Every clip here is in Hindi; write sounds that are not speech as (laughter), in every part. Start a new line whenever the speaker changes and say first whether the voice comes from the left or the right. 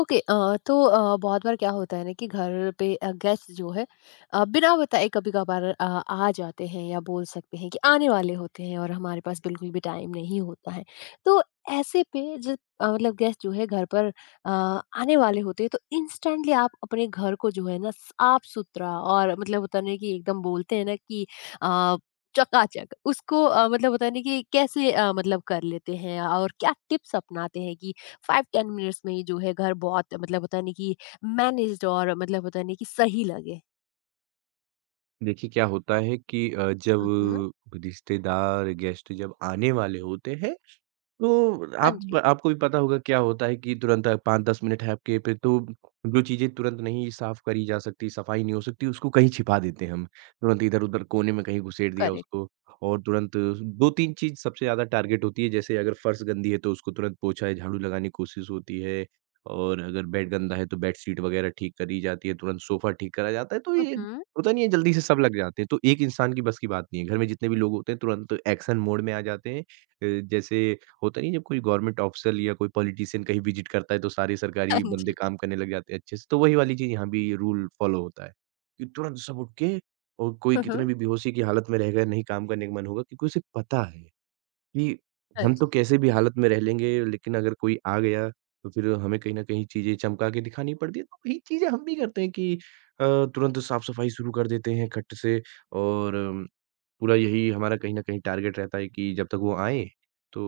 left: ओके। तो बहुत बार क्या होता है ना कि घर पे गेस्ट जो है बिना बताए कभी कभार आ जाते हैं या बोल सकते हैं कि आने वाले होते हैं और हमारे पास बिल्कुल भी टाइम नहीं होता है। तो ऐसे पे जब मतलब गेस्ट जो है घर पर आने वाले होते हैं तो इंस्टेंटली आप अपने घर को जो है ना साफ सुथरा और मतलब होता नहीं कि एकदम बोलते हैं ना कि अ, चकाचक उसको मतलब होता नहीं कि कैसे मतलब कर लेते हैं और क्या टिप्स अपनाते हैं कि 5-10 मिनट्स में ही जो है घर बहुत मतलब होता नहीं कि मैनेज्ड और मतलब होता नहीं कि सही लगे।
right: देखिए, क्या होता है कि
left: हम्म।
right: जब रिश्तेदार, गेस्ट जब आने वाले होते हैं, तो
left: हाँ
right: आप
left: जी।
right: आपको भी पता होगा क्या होता है कि तुरंत 5-10 मिनट है आपके पे। तो जो चीज़ें तुरंत नहीं साफ़ करी जा सकती, सफाई नहीं हो सकती, उसको कहीं छिपा देते हैं हम। तुरंत इधर-उधर कोने में कहीं घुसेड़ दिया
left: करेक्ट।
right: उसको। और तुरंत 2-3 चीज़ सबसे ज़्यादा टारगेट होती है। जैसे अगर फर्श गंदी है तो उसको तुरंत पोछा या झाड़ू लगाने की कोशिश होती है। और अगर बेड गंदा है तो बेडशीट वगैरह ठीक करी जाती है, तुरंत सोफ़ा ठीक करा जाता है। तो ये
left: हम्म।
right: होता नहीं है, जल्दी से सब लग जाते हैं। तो एक इंसान की बस की बात नहीं है। घर में जितने भी लोग होते हैं तुरंत एक्शन मोड में आ जाते हैं। जैसे होता नहीं है, जब कोई गवर्नमेंट ऑफिसर या कोई पॉलिटिशियन कहीं विज़िट करता है, तो सारे
left: हाँ
right: सरकारी बंदे
left: जी।
right: काम करने लग जाते हैं अच्छे से। तो वही वाली चीज़ यहाँ भी रूल फ़ॉलो होता है, कि तुरंत सब उठ के, और कोई कितने
left: हम्म।
right: भी बेहोशी की हालत में रहेगा, नहीं काम करने का मन होगा क्योंकि उसे पता है कि
left: हाँ
right: हम तो
left: जी।
right: कैसे भी हालत में रह लेंगे, लेकिन अगर कोई आ गया, तो फिर हमें कहीं न कहीं चीज़ें चमका के दिखानी पड़ती है। तो वही चीज़ें हम भी करते हैं कि अ, तुरंत साफ-सफाई शुरू कर देते हैं खट से। और पूरा यही हमारा कहीं न कहीं टारगेट रहता है कि जब तक वो आएँ, तो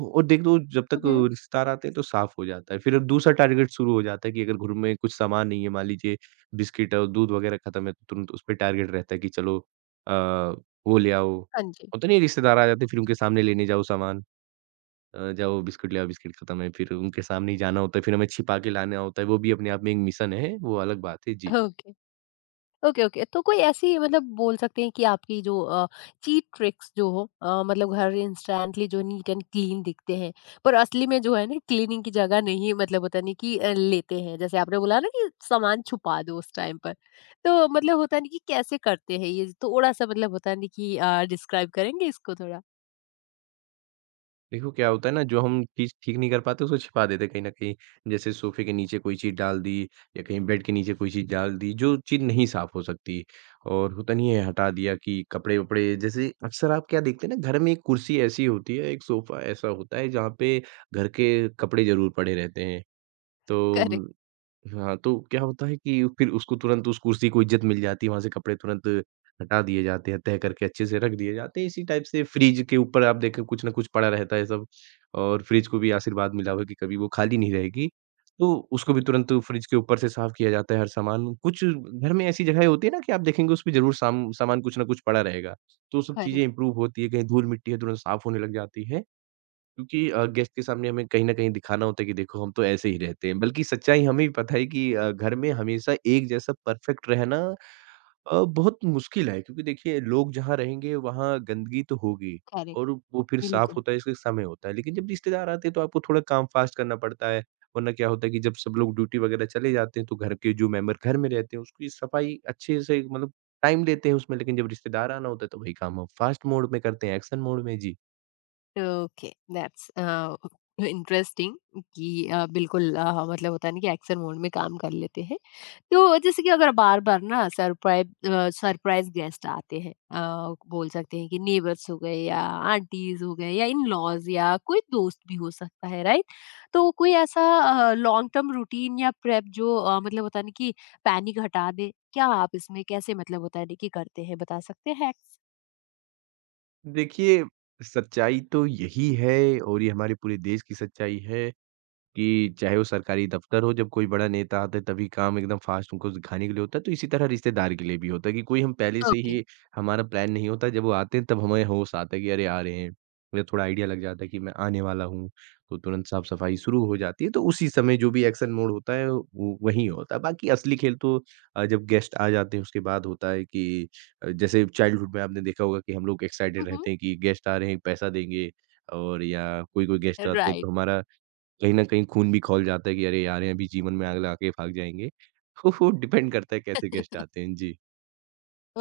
right: और देख लो, जब तक
left: हम्म।
right: रिश्तेदार आते हैं तो साफ़ हो जाता है। फिर अब दूसरा टारगेट शुरू हो जाता है कि अगर घर में कुछ सामान नहीं है, मान लीजिए बिस्किट और दूध वग़ैरह खत्म है, तो तुरंत उसपे टारगेट रहता है कि चलो अ, वो ले आओ।
left: हाँ जी।
right: होता नहीं है रिश्तेदार आ जाते हैं, फिर उनके सामने लेने जाओ सामान। जाओ बिस्किट ले आओ, बिस्किट खत्म है, फिर उनके सामने ही जाना होता है, फिर हमें छिपा के लाना होता है। वो भी अपने आप में एक मिशन है, वो अलग बात है। जी।
left: ओके। Okay, okay. तो कोई ऐसी मतलब बोल सकते हैं कि आपकी जो चीट ट्रिक्स जो हो मतलब घर इंस्टेंटली जो नीट एंड क्लीन दिखते हैं, पर असली में जो है ना क्लीनिंग की जगह नहीं मतलब होता नहीं कि लेते हैं। जैसे आपने बोला ना कि सामान छुपा दो उस टाइम पर। तो मतलब होता नहीं कि कैसे करते हैं ये? थोड़ा-सा मतलब होता नहीं कि डिस्क्राइब करेंगे इसको थोड़ा?
right: देखो क्या होता है ना, जो हम चीज़ ठीक नहीं कर पाते उसको छिपा देते हैं कहीं न कहीं। जैसे सोफ़े के नीचे कोई चीज़ डाल दी, या कहीं बेड के नीचे कोई चीज़ डाल दी, जो चीज़ नहीं साफ़ हो सकती। और होता नहीं है, हटा दिया कि कपड़े-वपड़े। जैसे अक्सर आप क्या देखते हैं ना, घर में एक कुर्सी ऐसी होती है, एक सोफ़ा ऐसा होता है जहाँ पे घर के कपड़े ज़रूर पड़े रहते हैं। तो
left: करेक्ट।
right: हाँ, तो क्या होता है कि फिर उसको तुरंत, उस कुर्सी को इज़्ज़त मिल जाती है, वहाँ से कपड़े तुरंत हटा दिए जाते हैं, तह करके अच्छे से रख दिए जाते हैं। इसी टाइप से फ्रिज के ऊपर आप देखें कुछ ना कुछ पड़ा रहता है सब। और फ्रिज को भी आशीर्वाद मिला हुआ है कि कभी वो खाली नहीं रहेगी। तो उसको भी तुरंत फ्रिज के ऊपर से साफ किया जाता है हर सामान। कुछ घर में ऐसी जगहें होती है ना कि आप देखेंगे उसपे ज़रूर सामान कुछ ना कुछ पड़ा रहेगा। तो सब चीज़ें
left: करेक्ट।
right: इम्प्रूव होती है, कहीं धूल-मिट्टी है तुरंत साफ होने लग जाती है। क्योंकि गेस्ट के सामने हमें कहीं न कहीं दिखाना होता है कि देखो हम तो ऐसे ही रहते हैं। बल्कि सच्चाई हमें भी पता है कि घर में हमेशा एक जैसा परफेक्ट रहना बहुत मुश्किल है, क्योंकि देखिए लोग जहाँ रहेंगे वहाँ गंदगी तो होगी।
left: करेक्ट।
right: और वो फिर साफ़
left: बिल्कुल।
right: होता है, इसका समय होता है। लेकिन जब रिश्तेदार आते हैं तो आपको थोड़ा काम फ़ास्ट करना पड़ता है। वरना क्या होता है कि जब सब लोग ड्यूटी वग़ैरह चले जाते हैं, तो घर के जो मेंबर घर में रहते हैं उसकी सफाई अच्छे से, मतलब टाइम देते हैं उसमें। लेकिन जब रिश्तेदार आना होता है तो वही काम हम फ़ास्ट मोड में करते हैं, एक्शन मोड में। जी।
left: ओके, दैट्स इंटरेस्टिंग कि बिल्कुल मतलब होता है ना कि एक्शन मोड में काम कर लेते हैं। तो जैसे कि अगर बार-बार ना सरप्राइज़ गेस्ट आते हैं बोल सकते हैं कि नेबर्स हो गए या आंटीज़ हो गए या इन-लॉज़ या कोई दोस्त भी हो सकता है, राइट? तो कोई ऐसा लॉन्ग टर्म रूटीन या प्रेप जो मतलब होता है ना कि पैनिक हटा दे, क्या आप इसमें कैसे मतलब होता है ना कि करते हैं, बता सकते हैं हैक्स?
right: देखिए, सच्चाई तो यही है, और ये हमारे पूरे देश की सच्चाई है, कि चाहे वो सरकारी दफ्तर हो, जब कोई बड़ा नेता आता है तभी काम एकदम फ़ास्ट उनको दिखाने के लिए होता है। तो इसी तरह रिश्तेदार के लिए भी होता है कि कोई हम पहले से
left: ओके।
right: ही, हमारा प्लान नहीं होता। जब वो आते हैं तब हमें होश आता है कि अरे! आ रहे हैं। या थोड़ा आइडिया लग जाता है कि मैं आने वाला हूँ, तो तुरंत साफ-सफाई शुरू हो जाती है। तो उसी समय जो भी एक्शन मोड होता है वो वहीं होता है। बाकी असली खेल तो जब गेस्ट आ जाते हैं उसके बाद होता है कि जैसे चाइल्डहुड में आपने देखा होगा कि हम लोग
left: हुँ,
right: एक्साइटेड
left: हुँ।
right: रहते हैं कि गेस्ट आ रहे हैं, पैसा देंगे। और या कोई-कोई गेस्ट आते हैं
left: राइट।
right: तो हमारा कहीं न कहीं खून भी खौल जाता है कि अरे यार! ये अभी जीवन में आग लगा के भाग जाएँगे। तो (laughs) वो डिपेंड करता है कैसे गेस्ट आते हैं। जी।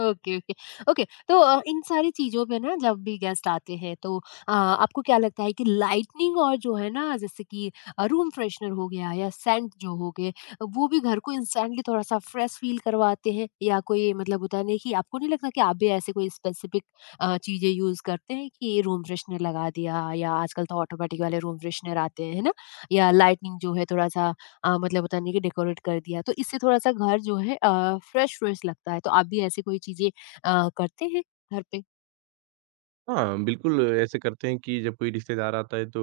left: Okay, okay, okay. तो इन सारी चीज़ों में ना जब भी गेस्ट आते हैं तो आपको क्या लगता है कि लाइटनिंग और जो है ना जैसे कि रूम फ्रेशनर हो गया या सेंट जो हो गए, वो भी घर को इंस्टेंटली थोड़ा-सा फ्रेश फ़ील करवाते हैं? या कोई मतलब होता है ना कि आपको नहीं लगता कि आप भी ऐसे कोई स्पेसिफ़िक चीज़ें यूज़ करते हैं कि रूम फ्रेशनर लगा दिया या आजकल तो ऑटोमैटिक वाले रूम फ्रेशनर आते हैं, है ना? या लाइटनिंग जो है थोड़ा-सा मतलब होता नहीं है कि डेकोरेट कर दिया तो इससे थोड़ा-सा घर जो है फ्रेश फ्रेश लगता है। तो आप भी ऐसी कोई चीज़ें करते हैं घर पे?
right: हाँ, बिल्कुल ऐसे करते हैं कि जब कोई रिश्तेदार आता है, तो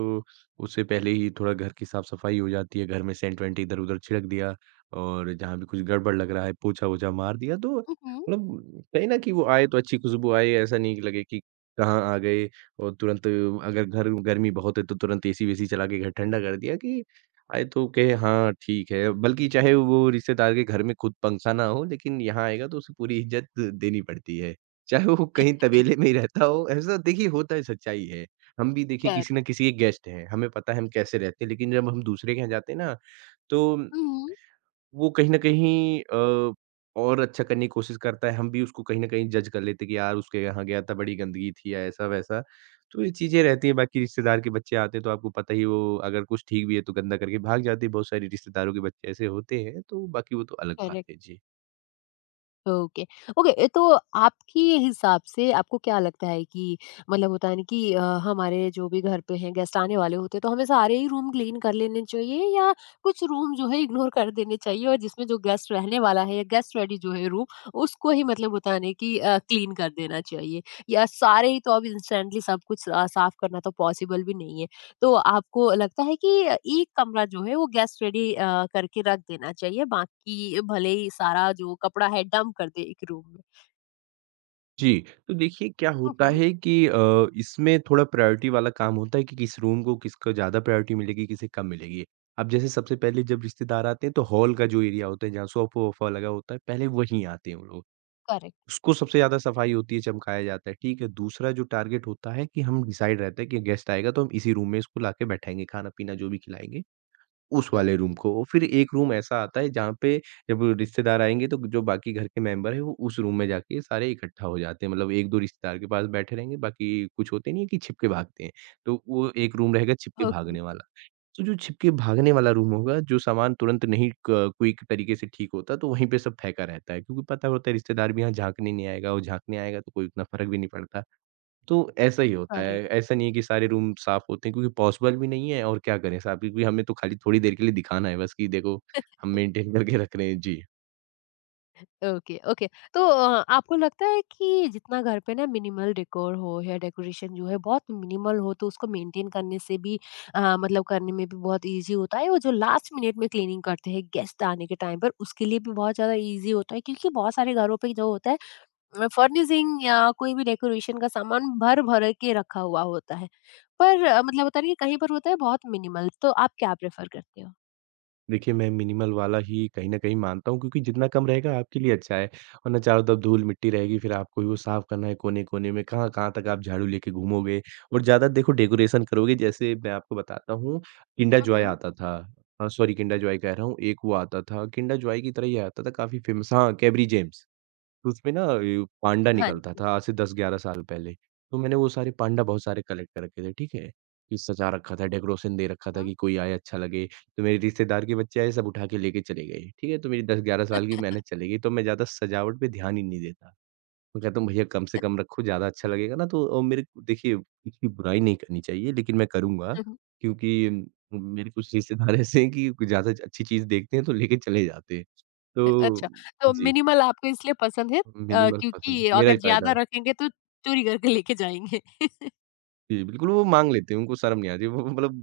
right: उससे पहले ही थोड़ा घर की साफ-सफाई हो जाती है, घर में सेंट-वेंट इधर-उधर छिड़क दिया, और जहाँ भी कुछ गड़बड़ लग रहा है पोछा-वोछा मार दिया। तो
left: हुँ, हुँ।
right: मतलब कहीं न कि वो आए तो अच्छी खुशबू आए, ऐसा नहीं कि लगे कि कहाँ आ गए। और तुरंत अगर घर गर्मी बहुत है तो तुरंत एसी-वेसी चला के घर ठंडा कर दिया कि आए तो कहे हाँ, ठीक है। बल्कि चाहे वो रिश्तेदार के घर में खुद पंखा ना हो, लेकिन यहाँ आएगा तो उसे पूरी इज़्ज़त देनी पड़ती है। चाहे वो कहीं तबेले में ही रहता हो, ऐसा देखिए होता है, सच्चाई है। हम भी देखिए किसी न
left: करेक्ट।
right: किसी के गेस्ट हैं, हमें पता है हम कैसे रहते हैं, लेकिन जब हम दूसरे के यहाँ जाते हैं ना, तो
left: हुँ, हुँ।
right: वो कहीं न कहीं और अच्छा करने की कोशिश करता है, हम भी उसको कहीं न कहीं जज कर लेते हैं कि यार उसके यहाँ गया था बड़ी गंदगी थी या ऐसा-वैसा। तो ये चीज़ें रहती हैं। बाकी रिश्तेदार के बच्चे आते हैं तो आपको पता ही है वो अगर कुछ ठीक भी है तो गंदा करके भाग जाते हैं। बहुत सारे रिश्तेदारों के बच्चे ऐसे होते हैं, तो बाकी वो तो अलग बात
left: करेक्ट।
right: है। जी।
left: Okay, okay. तो आपके हिसाब से आपको क्या लगता है कि मतलब होता है ना कि हमारे जो भी घर पे हैं गेस्ट आने वाले होते हैं तो हमें सारे ही रूम क्लीन कर लेने चाहिए या कुछ रूम जो है इग्नोर कर देने चाहिए और जिसमें जो गेस्ट रहने वाला है या गेस्ट रेडी जो है रूम उसको ही मतलब होता है ना कि क्लीन कर देना चाहिए या सारे ही तो अब इंस्टेंटली सब कुछ साफ करना तो पॉसिबल भी नहीं है, तो आपको लगता है कि एक कमरा जो है वो गेस्ट रेडी करके रख देना चाहिए, बाकी भले ही सारा जो कपड़ा है डंप कर दे एक रूम में।
right: जी, तो देखिए क्या होता
left: हम्म।
right: है कि इसमें थोड़ा प्रायोरिटी वाला काम होता है कि किस रूम को, किसको ज़्यादा प्रायोरिटी मिलेगी, किसे कम मिलेगी। अब जैसे सबसे पहले जब रिश्तेदार आते हैं तो हॉल का जो एरिया होता है जहाँ सोफ़ा-वोफ़ा लगा होता है, पहले वहीं आते हैं वो लोग।
left: करेक्ट।
right: उसको सबसे ज़्यादा सफाई होती है, चमकाया जाता है, ठीक है? दूसरा जो टारगेट होता है कि हम डिसाइड रहता है कि गेस्ट आएगा तो हम इसी रूम में इसको लाके बैठाएँगे, खाना-पीना जो भी खिलाएँगे। उस
left: हम्म।
right: वाले रूम को, फिर एक रूम ऐसा आता है जहाँ पे जब रिश्तेदार आएँगे तो जो बाकी घर के मेंबर हैं वो उस रूम में जाके सारे इकट्ठा हो जाते हैं। मतलब 1-2 रिश्तेदार के पास बैठे रहेंगे, बाकी कुछ होते नहीं है कि छिप के भागते हैं, तो वो एक रूम रहेगा छिप के
left: ओके।
right: भागने वाला। तो जो छिप के भागने वाला रूम होगा, जो सामान तुरंत नहीं क क्विक तरीके से ठीक होता, तो वहीं पे सब फेंका रहता है क्योंकि पता होता है रिश्तेदार भी यहाँ झाँकने नहीं आएगा, वो झाँकने आएगा तो कोई उतना फ़र्क भी नहीं पड़ता। तो ऐसा ही होता है।
left: करेक्ट।
right: ऐसा नहीं है कि सारे रूम साफ होते हैं, क्योंकि पॉसिबल भी नहीं है। और क्या करें साहब, क्योंकि हमें तो खाली थोड़ी देर के लिए दिखाना है, बस कि देखो हम
left: (laughs)
right: मेंटेन (laughs) करके रख रहे हैं। जी।
left: Okay, okay. तो आपको लगता है कि जितना घर पे ना मिनिमल डेकोर हो या डेकोरेशन जो है बहुत मिनिमल हो तो उसको मेंटेन करने से भी मतलब करने में भी बहुत इजी होता है और जो लास्ट मिनट में क्लीनिंग करते हैं गेस्ट आने के टाइम पर उसके लिए भी बहुत ज़्यादा इजी होता है क्योंकि बहुत सारे घरों पे जो होता है फर्निशिंग या कोई भी डेकोरेशन का सामान भर-भर के रखा हुआ होता है। पर मतलब होता नहीं है ना कि कहीं पर होता है बहुत मिनिमल, तो आप क्या प्रेफ़र करते हो?
right: देखिए, मैं मिनिमल वाला ही कहीं न कहीं मानता हूँ, क्योंकि जितना कम रहेगा आपके लिए अच्छा है। वरना चारों तरफ धूल-मिट्टी रहेगी, फिर आपको ही वो साफ करना है कोने-कोने में, कहाँ-कहाँ तक आप झाड़ू लेके घूमोगे। और ज़्यादा देखो डेकोरेशन करोगे, जैसे मैं आपको बताता हूँ, किंडर
left: हुँ,
right: जॉय
left: हुँ।
right: आता था, सॉरी किंडर जॉय कह रहा हूँ, एक वो आता था, किंडर जॉय की तरह ही आता था, काफ़ी फ़ेमस, हाँ, केबरी जेम्स। तो उसमें ना ये पांडा
left: हाँ
right: निकलता
left: जी।
right: था, आज से 10-11 साल पहले। तो मैंने वो सारे पांडा बहुत सारे कलेक्ट कर रखे थे, ठीक है? कि सजा रखा था, डेकोरेशन दे रखा
left: हुँ,
right: था
left: हुँ।
right: कि कोई आए अच्छा लगे। तो मेरे रिश्तेदार के बच्चे आए, सब उठा के लेके चले गए, ठीक है? तो मेरी 10-11 साल की मेहनत
left: (laughs)
right: चली गई, तो मैं ज़्यादा सजावट पे ध्यान ही नहीं देता। मैं कहता हूँ भैया कम से कम रखो, ज़्यादा अच्छा लगेगा ना तो और देखिए इसकी बुराई नहीं करनी चाहिए, लेकिन मैं करूँगा
left: हुँ, हुँ।
right: क्योंकि मेरे कुछ रिश्तेदार (laughs) ऐसे हैं कि ज़्यादा अच्छी चीज़ देखते हैं तो लेके चले जाते हैं। तो
left: अच्छा, तो
right: जी।
left: मिनिमल आपको इसलिए पसंद है
right: मिनिमल पसंद है,
left: क्योंकि
right: मेरा ही
left: अगर ज़्यादा
right: फ़ायदा।
left: रखेंगे तो चोरी करके लेके जाएँगे। (laughs)
right: जी, बिल्कुल वो माँग लेते हैं, उनको शर्म नहीं आती। वो मतलब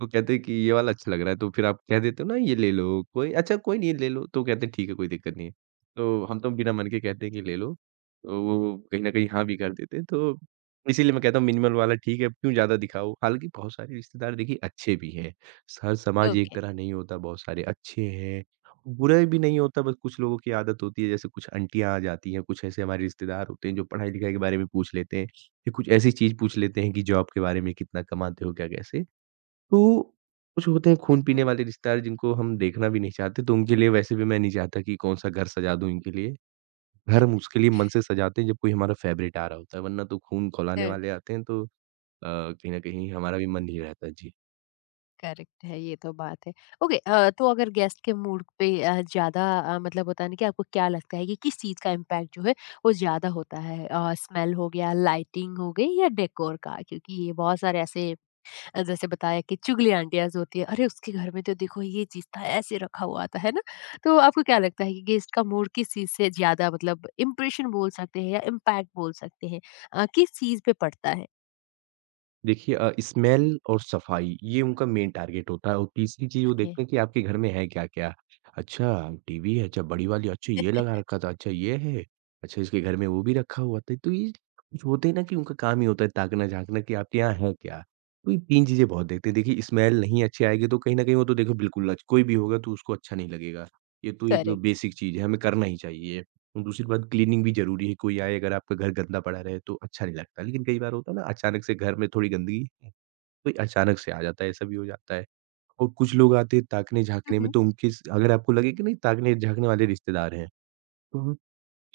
right: वो कहते हैं कि ये वाला अच्छा लग रहा है तो फिर आप कह देते हो ना ये ले लो, कोई अच्छा कोई नहीं ले लो, तो कहते हैं ठीक है कोई दिक्कत नहीं है। तो हम तो बिना मन के कहते हैं कि ले लो, तो वो कहीं न कहीं हाँ भी कर देते हैं। तो इसीलिए मैं कहता हूँ मिनिमल वाला ठीक है, क्यों ज़्यादा दिखाओ? हालाँकि बहुत सारे रिश्तेदार देखिए अच्छे भी हैं, हर समाज एक
left: ओके।
right: तरह नहीं होता, बहुत सारे अच्छे हैं, बुरे भी नहीं होता बस कुछ लोगों की आदत होती है जैसे कुछ आंटियाँ आ जाती हैं, कुछ ऐसे हमारे रिश्तेदार होते हैं जो पढ़ाई-लिखाई के बारे में पूछ लेते हैं। या कुछ ऐसी चीज़ पूछ लेते हैं कि जॉब के बारे में कितना कमाते हो, क्या कैसे? तो कुछ होते हैं
left: हुँ,
right: खून-पीने
left: हुँ।
right: वाले रिश्तेदार जिनको हम देखना भी नहीं चाहते, तो उनके लिए वैसे भी मैं नहीं चाहता कि कौन-सा घर सजा दूँ इनके लिए। घर हम उसके लिए मन से सजाते हैं जब कोई हमारा फ़ेवरेट आ रहा होता है, वरना तो खून
left: अ
right: खौलाने वाले आते हैं तो कहीं न कहीं हमारा भी मन नहीं रहता। जी।
left: करेक्ट है, ये तो बात है। ओके तो अगर गेस्ट के मूड पे ज़्यादा मतलब होता है ना कि आपको क्या लगता है कि किस चीज़ का इम्पैक्ट जो है वो ज़्यादा होता है? स्मेल हो गया, लाइटिंग हो गई या डेकोर का? क्योंकि ये बहुत सारे ऐसे जैसे बताया कि चुगली आंटियाज़ होती है, अरे! उसके घर में तो देखो ये चीज़ था, ऐसे रखा हुआ था, है ना? तो आपको क्या लगता है कि गेस्ट का मूड किस चीज़ से ज़्यादा मतलब इम्प्रेशन बोल सकते हैं या इम्पैक्ट बोल सकते हैं किस चीज़ पे पड़ता है?
right: देखिए स्मेल और सफाई ये उनका मेन टारगेट होता है और तीसरी चीज़ वो
left: ओके,
right: देखते हैं कि आपके घर में है क्या-क्या। अच्छा टीवी है, अच्छा बड़ी वाली, अच्छा ये लगा रखा था, अच्छा ये है, अच्छा इसके घर में वो भी रखा हुआ था। तो ये कुछ होते हैं ना कि उनका काम ही होता है ताकना-झाँकना कि आपके यहाँ है क्या? तो ये 3 चीज़ें बहुत देखते हैं। देखिए स्मेल नहीं अच्छी आएगी तो कहीं न कहीं वो तो देखो बिल्कुल कोई भी होगा तो उसको अच्छा नहीं लगेगा। ये तो एक
left: करेक्ट।
right: बेसिक चीज़ है, हमें करना ही चाहिए। और दूसरी बात क्लीनिंग भी ज़रूरी है, कोई आए अगर आपका घर गंदा पड़ा रहे तो अच्छा नहीं लगता। लेकिन कई बार होता है ना अचानक से घर में थोड़ी गंदगी, कोई अचानक से आ जाता है, ऐसा भी हो जाता है। और कुछ लोग आते हैं
left: (laughs) हुँ,
right: ताकने-झाँकने में
left: हुँ।
right: तो उनके स अगर आपको लगे कि नहीं ताकने-झाँकने वाले रिश्तेदार हैं, तो वो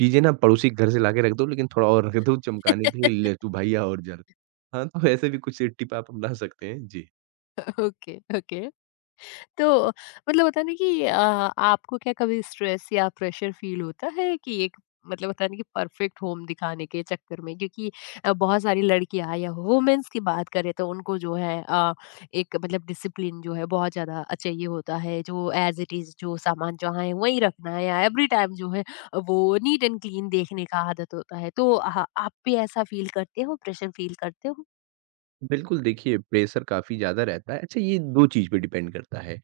right: चीज़ें ना पड़ोसी के घर से लाके रख दो लेकिन थोड़ा और रख दो चमकाने के लिए, "ले तू भैया और जल।" हाँ, तो ऐसे भी कुछ टिप आप अपना सकते हैं। जी।
left: Okay, okay. तो मतलब होता है ना कि आपको क्या कभी स्ट्रेस या प्रेशर फील होता है कि एक मतलब होता है ना कि परफेक्ट होम दिखाने के चक्कर में, क्योंकि बहुत सारी लड़कियां या वुमेन्स की बात करें तो उनको जो है एक मतलब डिसिप्लिन जो है बहुत ज़्यादा चाहिए होता है, जो एज इट इज़ जो सामान जहाँ है वहीं रखना है या एवरी टाइम जो है वो नीट एंड क्लीन देखने का आदत होता है, तो आप भी ऐसा फील करते हो, प्रेशर फील करते हो?
right: बिल्कुल, देखिए प्रेशर काफ़ी ज़्यादा रहता है। अच्छा ये 2 चीज़ पे डिपेंड करता है। अ,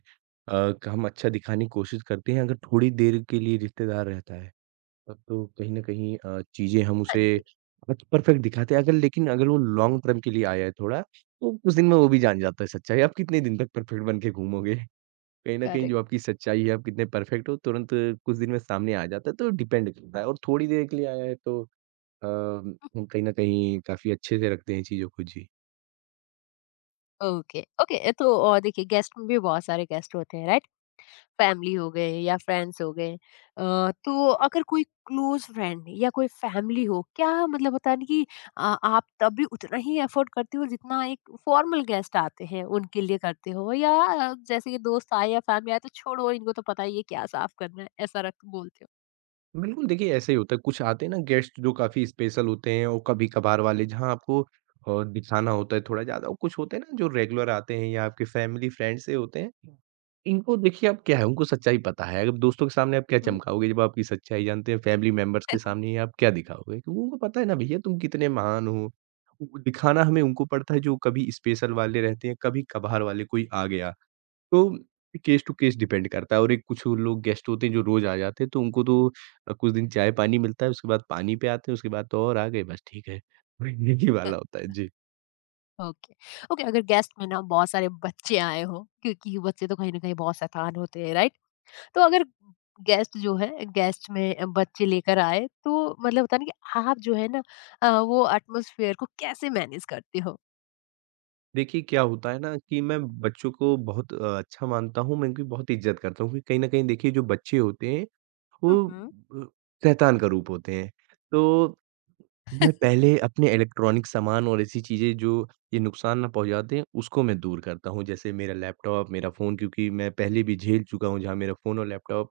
right: क- हम अच्छा दिखाने की कोशिश करते हैं, अगर थोड़ी देर के लिए रिश्तेदार रहता है, तब तो कहीं न कहीं चीज़ें हम
left: हाँ
right: उसे
left: जी।
right: बस परफेक्ट दिखाते हैं। अगर लेकिन अगर वो लॉन्ग टर्म के लिए आया है थोड़ा, तो कुछ दिन में वो भी जान जाता है सच्चाई। आप कितने दिन तक परफेक्ट बन के घूमोगे? कहीं न कहीं
left: करेक्ट।
right: जो आपकी सच्चाई है, आप कितने परफेक्ट हो, तुरंत कुछ दिन में सामने आ जाता है, तो डिपेंड करता है और थोड़ी देर के लिए आया है तो हम कहीं न कहीं काफ़ी अच्छे से रखते हैं चीज़ों को। जी।
left: Okay, okay. तो और देखिए गेस्ट में भी बहुत सारे गेस्ट होते हैं, राइट? फैमिली हो गए या फ्रेंड्स हो गए, तो अगर कोई क्लोज फ्रेंड या कोई फैमिली हो क्या मतलब होता है ना कि आप तब भी उतना ही एफर्ट करते हो जितना एक फॉर्मल गेस्ट आते हैं उनके लिए करते हो, या जैसे कि दोस्त आए या फैमिली आए तो छोड़ो इनको तो पता ही है क्या साफ करना है, ऐसा रख बोलते हो?
right: बिल्कुल, देखिए ऐसा ही होता है। कुछ आते हैं ना गेस्ट जो काफ़ी स्पेशल होते हैं और कभी-कभार वाले जहाँ आपको दिखाना होता है थोड़ा ज़्यादा और कुछ होते हैं ना जो रेगुलर आते हैं या आपके फैमिली फ्रेंड से होते हैं। इनको देखिए आप क्या है उनको सच्चाई पता है। अब दोस्तों के सामने आप क्या
left: हम्म,
right: चमकाओगे जब आपकी सच्चाई जानते हैं फैमिली मेंबर्स के सामने आप क्या दिखाओगे? क्योंकि उनको पता है ना भैया तुम कितने महान हो। उ दिखाना हमें उनको पड़ता है जो कभी स्पेशल वाले रहते हैं, कभी-कभार वाले कोई आ गया। तो केस टू केस डिपेंड करता है और एक कुछ लोग गेस्ट होते हैं जो रोज़ आ जाते हैं, तो उनको तो कुछ दिन चाय-पानी मिलता है, उसके बाद पानी पे आते हैं, उसके बाद तो और आ गए बस ठीक है। (laughs) यही
left: अ,
right: वाला होता है। जी।
left: ओके। ओके, अगर गेस्ट में ना बहुत सारे बच्चे आए हो क्योंकि बच्चे तो कहीं ना कहीं बहुत शैतान होते हैं, राइट? तो अगर गेस्ट जो है गेस्ट में बच्चे लेकर आए तो मतलब होता है ना कि आप जो है ना वो एटमॉस्फेयर को कैसे मैनेज करते हो?
right: देखिए, क्या होता है ना कि मैं बच्चों को बहुत अच्छा मानता हूँ, मैं इनकी बहुत इज़्ज़त करता हूँ, क्योंकि कहीं न कहीं देखिए जो बच्चे होते हैं,
left: हुँ,
right: वो
left: हुँ।
right: अ, शैतान का रूप होते हैं। तो मैं पहले अपने इलेक्ट्रॉनिक सामान और ऐसी चीज़ें जो ये नुकसान ना पहुँचाते हैं, उसको मैं दूर करता हूँ। जैसे मेरा लैपटॉप, मेरा फ़ोन क्योंकि मैं पहले भी झेल चुका हूँ जहाँ मेरा फ़ोन और लैपटॉप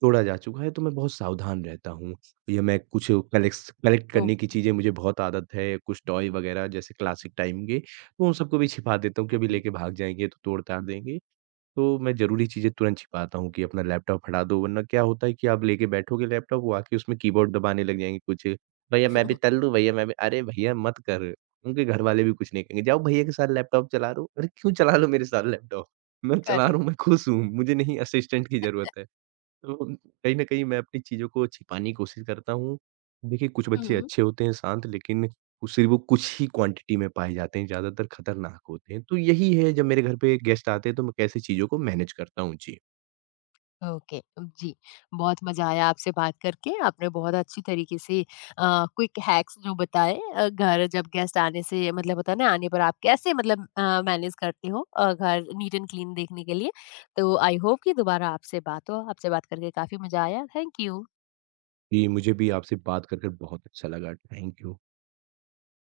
right: तोड़ा जा चुका है, तो मैं बहुत सावधान रहता हूँ। या मैं कुछ कलेक्स कलेक्ट करने की
left: ओह!
right: चीज़ें मुझे बहुत आदत है, कुछ टॉय वग़ैरह जैसे क्लासिक टाइम के, तो उन सबको भी छिपा देता हूँ कि
left: हुँ,
right: अभी
left: हुँ।
right: लेके भाग जाएँगे तो तोड़-ताड़ देंगे। तो मैं ज़रूरी चीज़ें तुरंत छिपाता हूँ कि अपना लैपटॉप हटा दो, वरना क्या होता है कि आप लेके बैठोगे लैपटॉप, वो आके उसमें कीबोर्ड दबाने लग जाएँगे कुछ, "भैया मैं भी तल लूँ, भैया मैं भी" अरे भैया मत कर, उनके घर वाले भी कुछ नहीं कहेंगे, "जाओ भैया के साथ लैपटॉप चला लो।" अरे क्यों चला लो मेरे साथ लैपटॉप? मैं चला रहा
left: करेक्ट।
right: हूँ, मैं खुश हूँ, मुझे नहीं असिस्टेंट की ज़रूरत है। तो कहीं न कहीं मैं अपनी चीज़ों को छिपाने की कोशिश करता हूँ। देखिए, कुछ बच्चे
left: हुँ।
right: अच्छे होते हैं शांत लेकिन उसी वो कुछ ही क्वांटिटी में पाए जाते हैं, ज़्यादातर खतरनाक होते हैं। तो यही है जब मेरे घर पे गेस्ट आते हैं तो मैं कैसे चीज़ों को मैनेज करता हूँ। जी।
left: ओके, जी। बहुत मज़ा आया आपसे बात करके। आपने बहुत अच्छी तरीके से क्विक हैक्स जो बताए, घर जब गेस्ट आने से मतलब होता है ना आने पर आप कैसे मतलब मैनेज करते हो घर नीट एंड क्लीन देखने के लिए। तो आई होप कि दोबारा आपसे बात हो। आपसे बात करके काफ़ी मज़ा आया। Thank you.
right: जी, मुझे भी आपसे बात कर बहुत अच्छा लगा। Thank you.